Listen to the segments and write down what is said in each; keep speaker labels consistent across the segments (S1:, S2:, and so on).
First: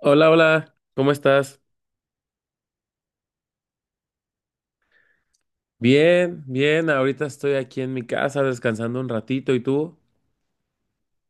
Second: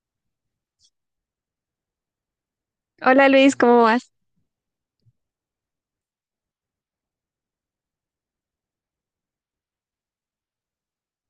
S1: Hola, hola, ¿cómo estás?
S2: Hola Luis, ¿cómo vas?
S1: Bien, bien, ahorita estoy aquí en mi casa descansando un ratito, ¿y tú?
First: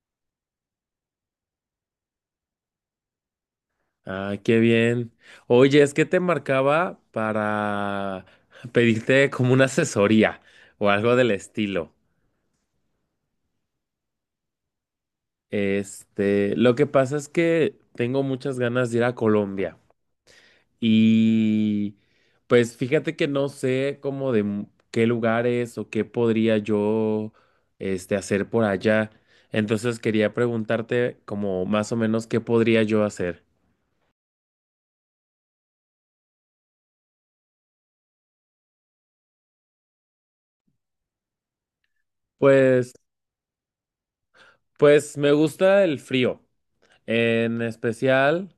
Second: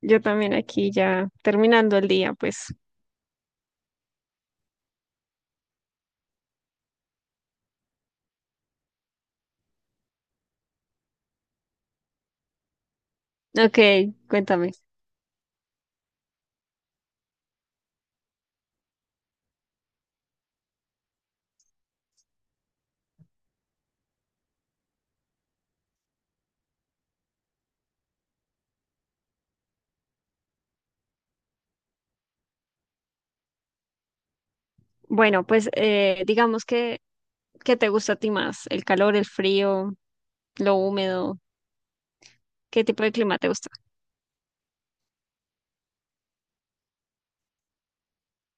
S2: Yo también aquí ya terminando el día, pues.
S1: Ah, qué bien. Oye, es que te marcaba para pedirte como una asesoría o algo del estilo.
S2: Ok, cuéntame.
S1: Este, lo que pasa es que tengo muchas ganas de ir a Colombia. Y pues fíjate que no sé cómo qué lugares o qué podría yo este hacer por allá. Entonces quería preguntarte como más o menos qué podría yo hacer.
S2: Bueno, pues digamos que, ¿qué te gusta a ti más? ¿El calor, el frío, lo húmedo? ¿Qué
S1: Pues
S2: tipo de clima te gusta?
S1: pues me gusta el frío. En especial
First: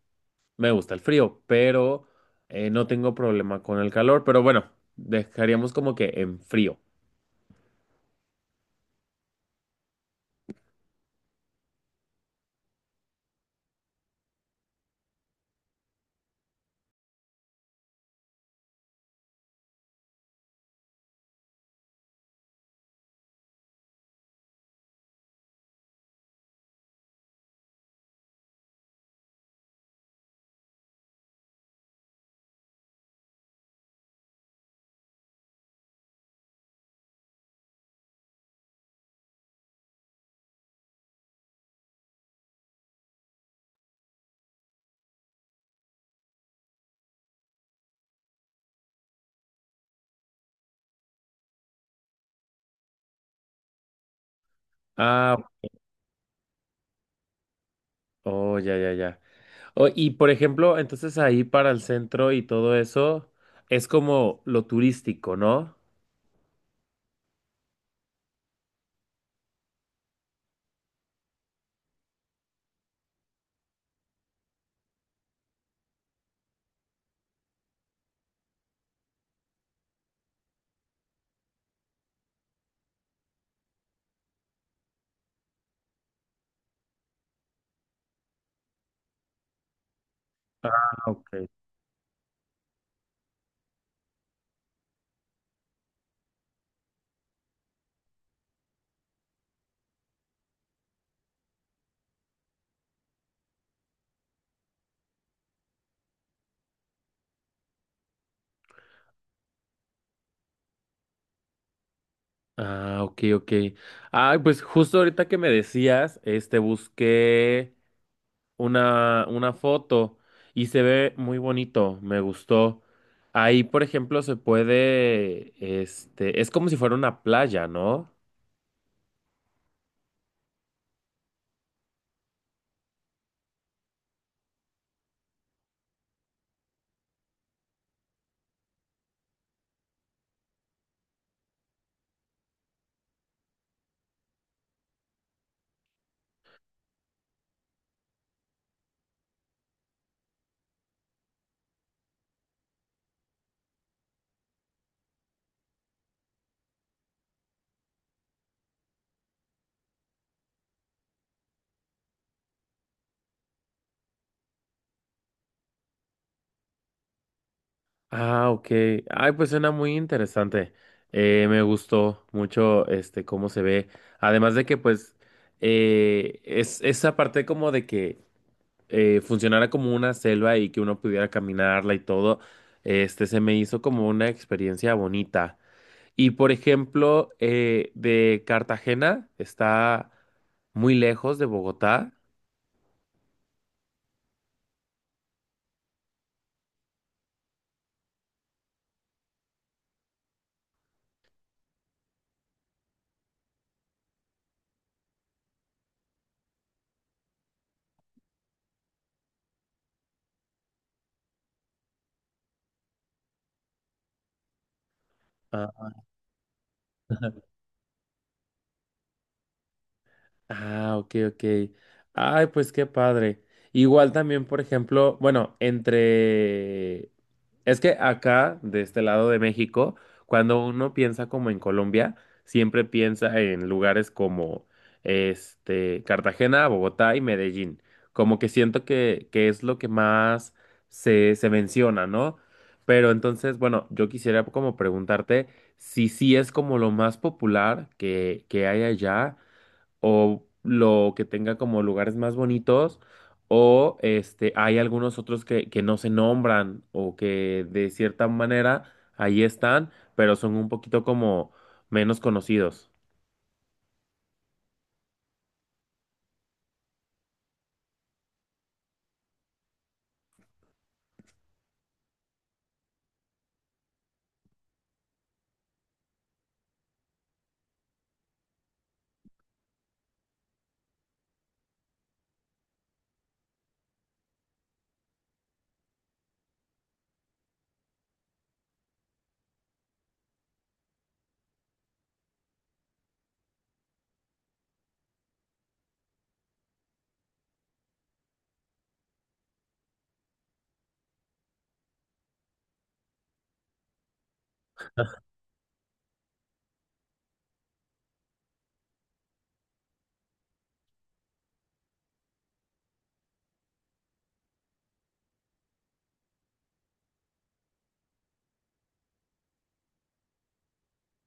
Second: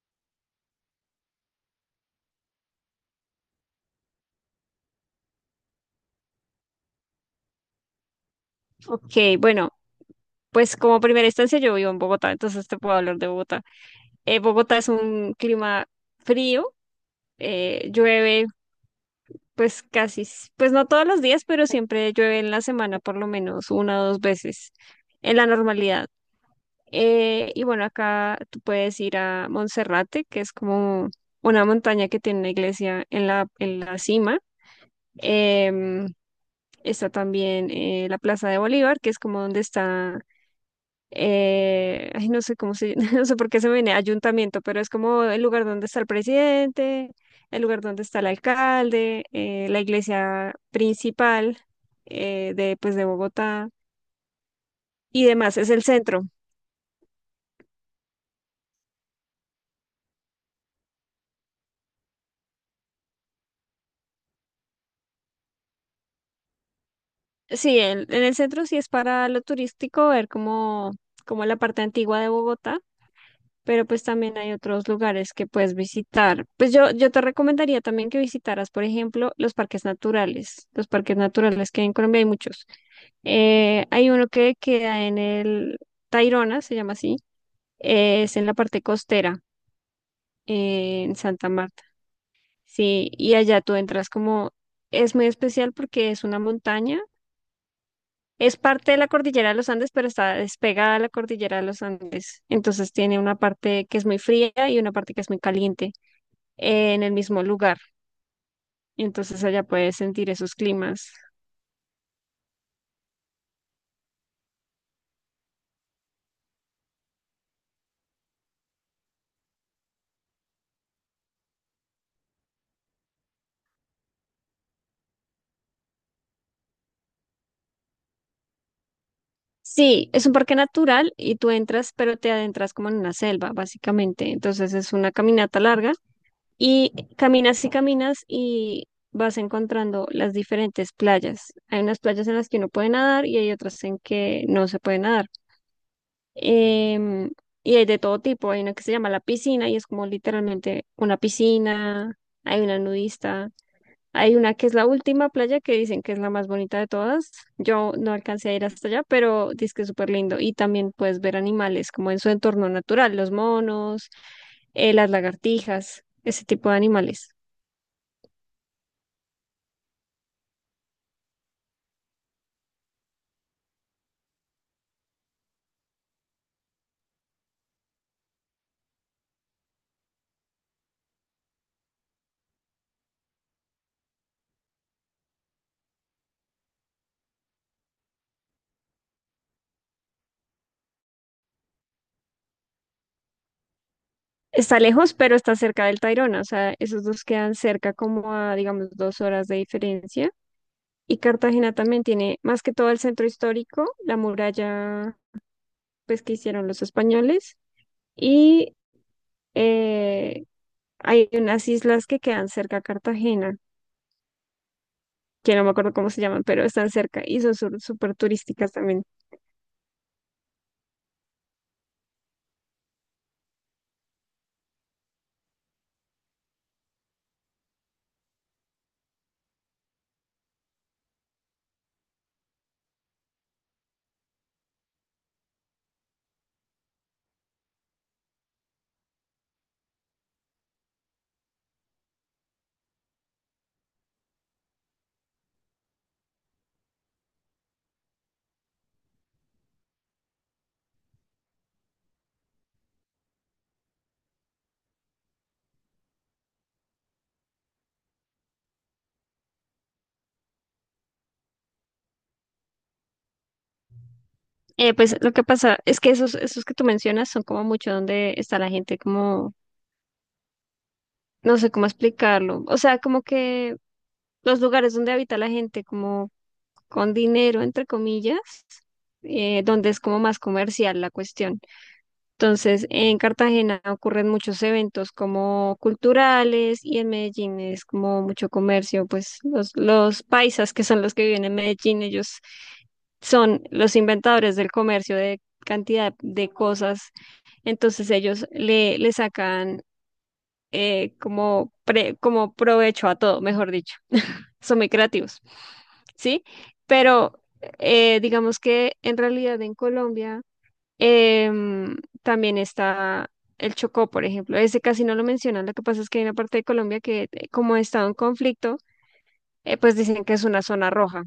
S1: me gusta el frío, pero no tengo problema con el calor, pero bueno, dejaríamos como que en frío.
S2: Ok, bueno, pues como primera instancia yo vivo en Bogotá, entonces te puedo hablar de Bogotá. Bogotá es un clima frío, llueve pues casi, pues no todos los días, pero siempre llueve en la semana por lo menos una o dos veces en la normalidad. Y bueno, acá tú puedes ir a Monserrate, que es como una montaña que tiene una iglesia en en la cima. Em, está también la Plaza de Bolívar, que es como donde está, ay, no sé cómo se, no sé por qué se me viene ayuntamiento, pero es como el lugar donde está el presidente, el lugar donde está el alcalde, la iglesia principal de, pues, de Bogotá y
S1: Ah,
S2: demás. Es el centro.
S1: oh, ya, ya, ya. Oh, y por ejemplo, entonces ahí para el centro y todo eso es como lo turístico, ¿no?
S2: Sí, en el centro sí es para lo turístico, ver como, como la parte antigua de Bogotá, pero pues también hay otros lugares que puedes visitar. Pues yo te recomendaría también que visitaras, por ejemplo, los parques naturales. Los parques naturales que hay en Colombia hay muchos. Hay uno que queda en el Tayrona, se llama así, es en la parte costera,
S1: Ah,
S2: en
S1: ok.
S2: Santa Marta. Sí, y allá tú entras como, es muy especial porque es una montaña. Es parte de la cordillera de los Andes, pero está despegada a la cordillera de los Andes. Entonces tiene una parte que es muy fría y una parte que es muy caliente en el mismo lugar. Entonces allá puedes sentir esos climas.
S1: Ah, ok, ok. Ay, pues justo ahorita que me decías, este, busqué una foto y se ve muy bonito, me gustó. Ahí, por ejemplo, se puede, este, es como si fuera una playa, ¿no?
S2: Sí, es un parque natural y tú entras, pero te adentras como en una selva, básicamente. Entonces es una caminata larga y caminas y caminas y vas encontrando las diferentes playas. Hay unas playas en las que uno puede nadar y hay otras en que no se puede nadar. em, y hay de todo tipo. Hay una que se llama La Piscina y es como literalmente una piscina. Hay una nudista. Hay una que es la última playa que dicen que es la más bonita de todas. Yo no alcancé a ir hasta allá, pero dice que es súper lindo. Y también puedes ver animales como en su entorno natural, los monos, las lagartijas, ese tipo de animales.
S1: Ah, ok. Ay, pues suena muy interesante. Me gustó mucho, este, cómo se ve. Además de que, pues, es esa parte como de que funcionara como una selva y que uno pudiera caminarla y todo, este, se me hizo como una experiencia bonita. Y por ejemplo, de Cartagena está muy lejos de Bogotá.
S2: Está lejos, pero está cerca del Tayrona. O sea, esos dos quedan cerca como a, digamos, dos horas de diferencia. Y Cartagena también tiene más que todo el centro histórico, la muralla pues que hicieron los españoles y eh, hay unas islas que quedan cerca a Cartagena, que no me acuerdo cómo se llaman, pero están cerca y son súper turísticas también.
S1: Ah, ok, ok. Ay, pues qué padre. Igual también, por ejemplo, bueno, entre... Es que acá, de este lado de México, cuando uno piensa como en Colombia, siempre piensa en lugares como, este, Cartagena, Bogotá y Medellín. Como que siento que es lo que más se menciona, ¿no? Pero entonces, bueno, yo quisiera como preguntarte si sí es como lo más popular que hay allá o lo que tenga como lugares más bonitos, o este, hay algunos otros que no se nombran o que de cierta manera ahí están, pero son un poquito como menos conocidos.
S2: Pues lo que pasa es que esos que tú mencionas son como mucho donde está la gente, como no sé cómo explicarlo, o sea, como que los lugares donde habita la gente como con dinero, entre comillas, donde es como más comercial la cuestión. Entonces, en Cartagena ocurren muchos eventos como culturales y en Medellín es como mucho comercio, pues los paisas que son los que viven en Medellín, ellos son los inventadores del comercio de cantidad de cosas, entonces ellos le sacan como, como provecho a todo, mejor dicho, son muy creativos, ¿sí? Pero digamos que en realidad en Colombia Em, también está el Chocó, por ejemplo. Ese casi no lo mencionan. Lo que pasa es que hay una parte de Colombia que, como ha estado en conflicto, pues dicen que es una zona roja,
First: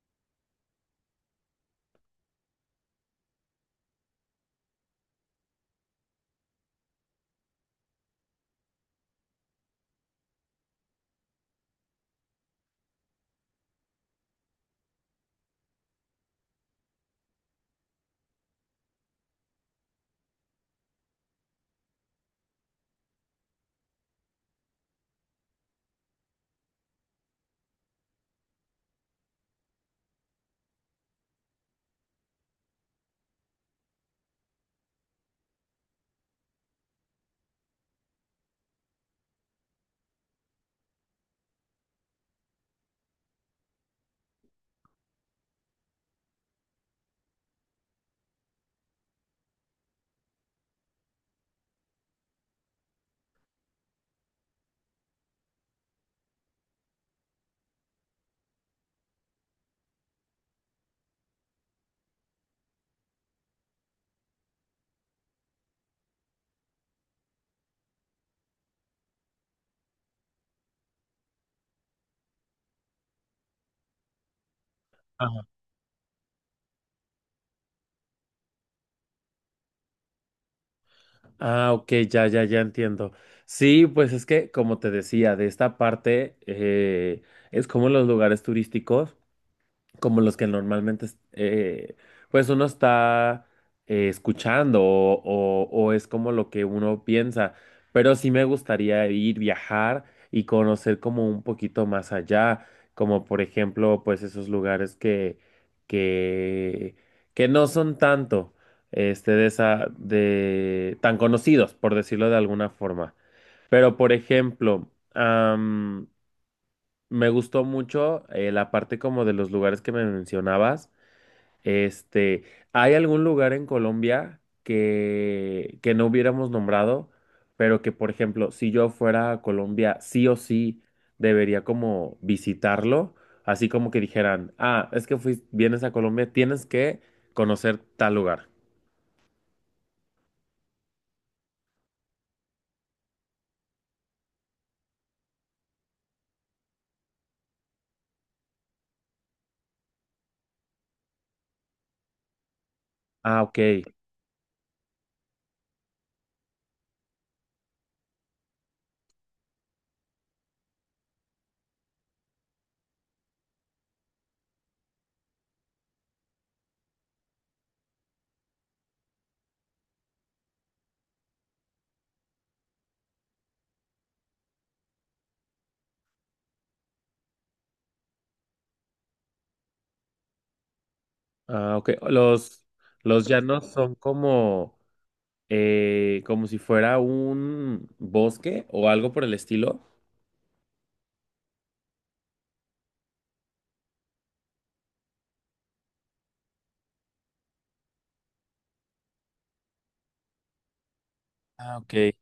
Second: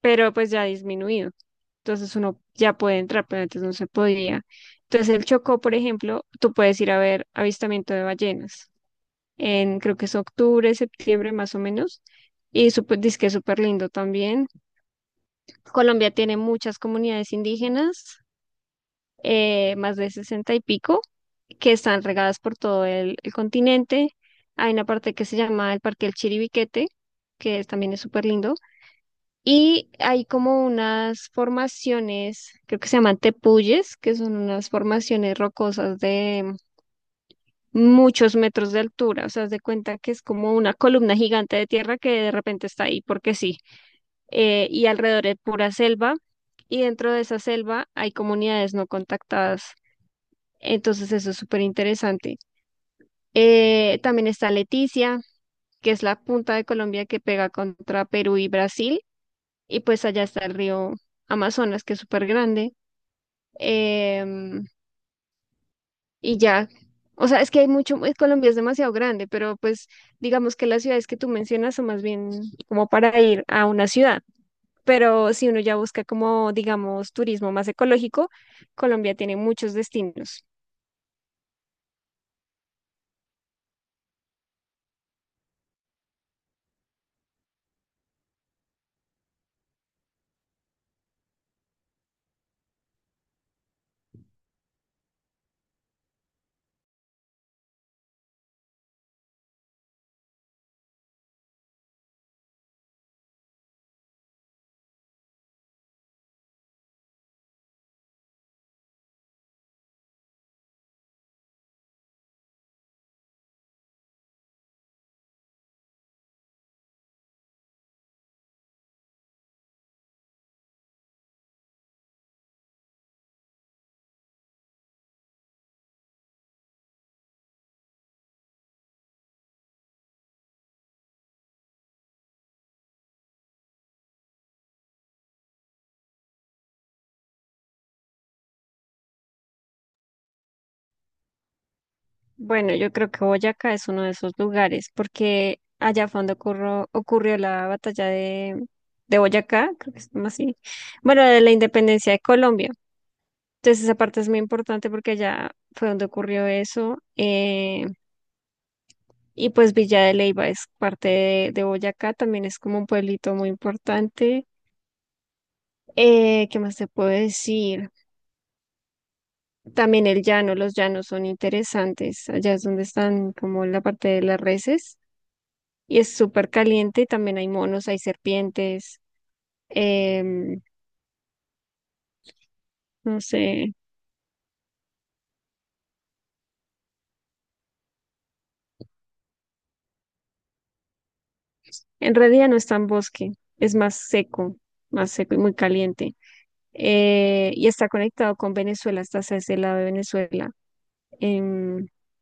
S2: pero pues ya ha disminuido. Entonces uno ya puede entrar, pero antes no se podía. Entonces el Chocó, por ejemplo, tú puedes ir a ver avistamiento de ballenas. En, creo que es octubre, septiembre más o menos. Y súper, que es súper lindo también. Colombia tiene muchas comunidades indígenas, más de sesenta y pico, que están regadas por todo el continente. Hay una parte que se llama el Parque del Chiribiquete, también es súper lindo. Y hay como unas formaciones, creo que se llaman tepuyes, que son unas formaciones rocosas de muchos metros de altura. O sea, haz de cuenta que es como una columna gigante de tierra que de repente está ahí, porque sí. Y alrededor es pura selva. Y dentro de esa selva hay comunidades no contactadas. Entonces eso es súper interesante. También está Leticia, que es la punta de Colombia que pega contra Perú y Brasil. Y pues allá está el río Amazonas, que es súper grande. Em, y ya, o sea, es que hay mucho, Colombia es demasiado grande, pero pues digamos que las ciudades que tú mencionas son más bien como para ir a una ciudad. Pero si uno ya busca como, digamos, turismo más ecológico, Colombia tiene muchos destinos.
S1: Ah, ok, ya, ya, ya entiendo. Sí, pues es que, como te decía, de esta parte es como los lugares turísticos, como los que normalmente, eh, pues uno está escuchando o es como lo que uno piensa, pero sí me gustaría ir, viajar y conocer como un poquito más allá, como por ejemplo, pues esos lugares que, que no son tanto, este, de esa, de, tan conocidos, por decirlo de alguna forma. Pero por ejemplo, me gustó mucho la parte como de los lugares que me mencionabas. Este, ¿hay algún lugar en Colombia que no hubiéramos nombrado, pero que, por ejemplo, si yo fuera a Colombia, sí o sí debería como visitarlo? Así como que dijeran, ah, es que vienes a Colombia, tienes que conocer tal lugar.
S2: Bueno, yo creo que Boyacá es uno de esos lugares, porque allá fue donde ocurrió la batalla de Boyacá, creo que es como así, bueno, de la independencia de Colombia.
S1: Ah, ok.
S2: Entonces esa parte es muy importante porque allá fue donde ocurrió eso. Y pues Villa de Leyva es parte de Boyacá, también es como un pueblito muy importante. ¿Qué más te puedo decir? También el llano, los llanos son interesantes. Allá es donde están como la parte de las reses. Y es súper caliente y también hay monos, hay serpientes, em,
S1: Ah, ok.
S2: no
S1: Los llanos
S2: sé,
S1: son como... como si fuera un bosque o algo por el estilo.
S2: en realidad no es tan bosque, es más seco y muy caliente. Y está conectado con Venezuela, está hacia ese lado de Venezuela.
S1: Ah,
S2: Em,
S1: ok.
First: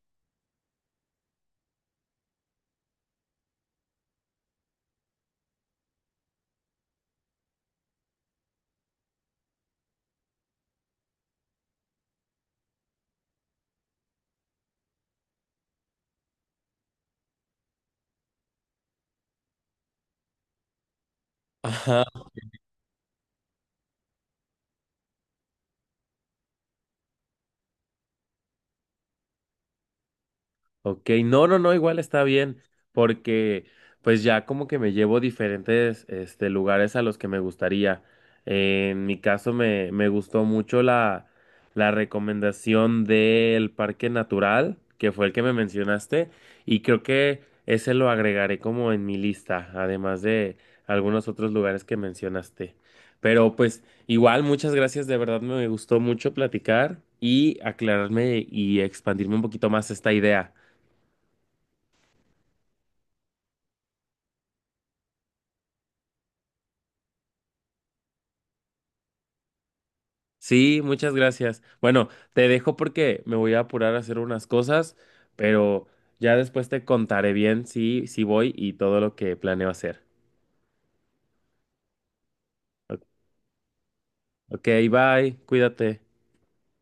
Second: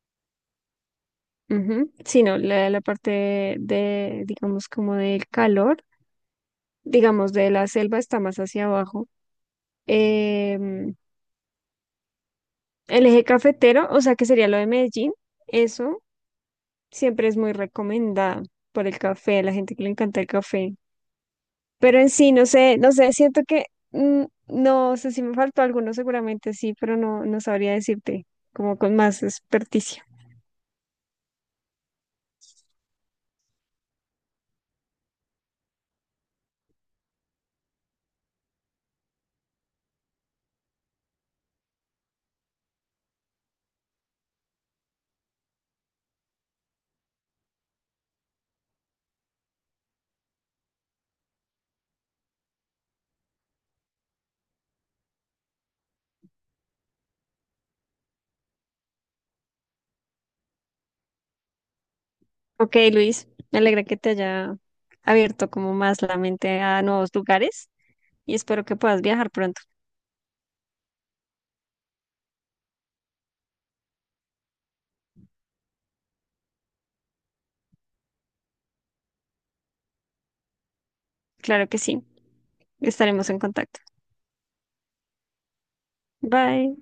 S2: ujú. Sí, no, la parte de, digamos, como del calor, digamos, de la selva está más hacia abajo. Em, el eje cafetero, o sea, que sería lo de Medellín, eso, siempre es muy recomendada por el café, la gente que le encanta el café. Pero
S1: Ajá.
S2: en sí, no sé, no sé, siento que no sé si me faltó alguno, seguramente sí, pero no, no sabría decirte como con más experticia.
S1: Ok, no, no, no, igual está bien, porque pues ya como que me llevo diferentes este, lugares a los que me gustaría. En mi caso me gustó mucho la recomendación del Parque Natural, que fue el que me mencionaste, y creo que ese lo agregaré como en mi lista, además de algunos otros lugares que mencionaste. Pero pues igual, muchas gracias, de verdad me gustó mucho platicar y aclararme y expandirme un poquito más esta idea.
S2: Ok, Luis, me alegra que te haya abierto como más la mente a nuevos lugares y espero que puedas viajar pronto.
S1: Sí, muchas gracias. Bueno, te dejo porque me voy a apurar a hacer unas cosas, pero ya después te contaré bien si, si voy y todo lo que planeo hacer.
S2: Claro que sí, estaremos en contacto.
S1: Ok, bye, cuídate.
S2: Bye.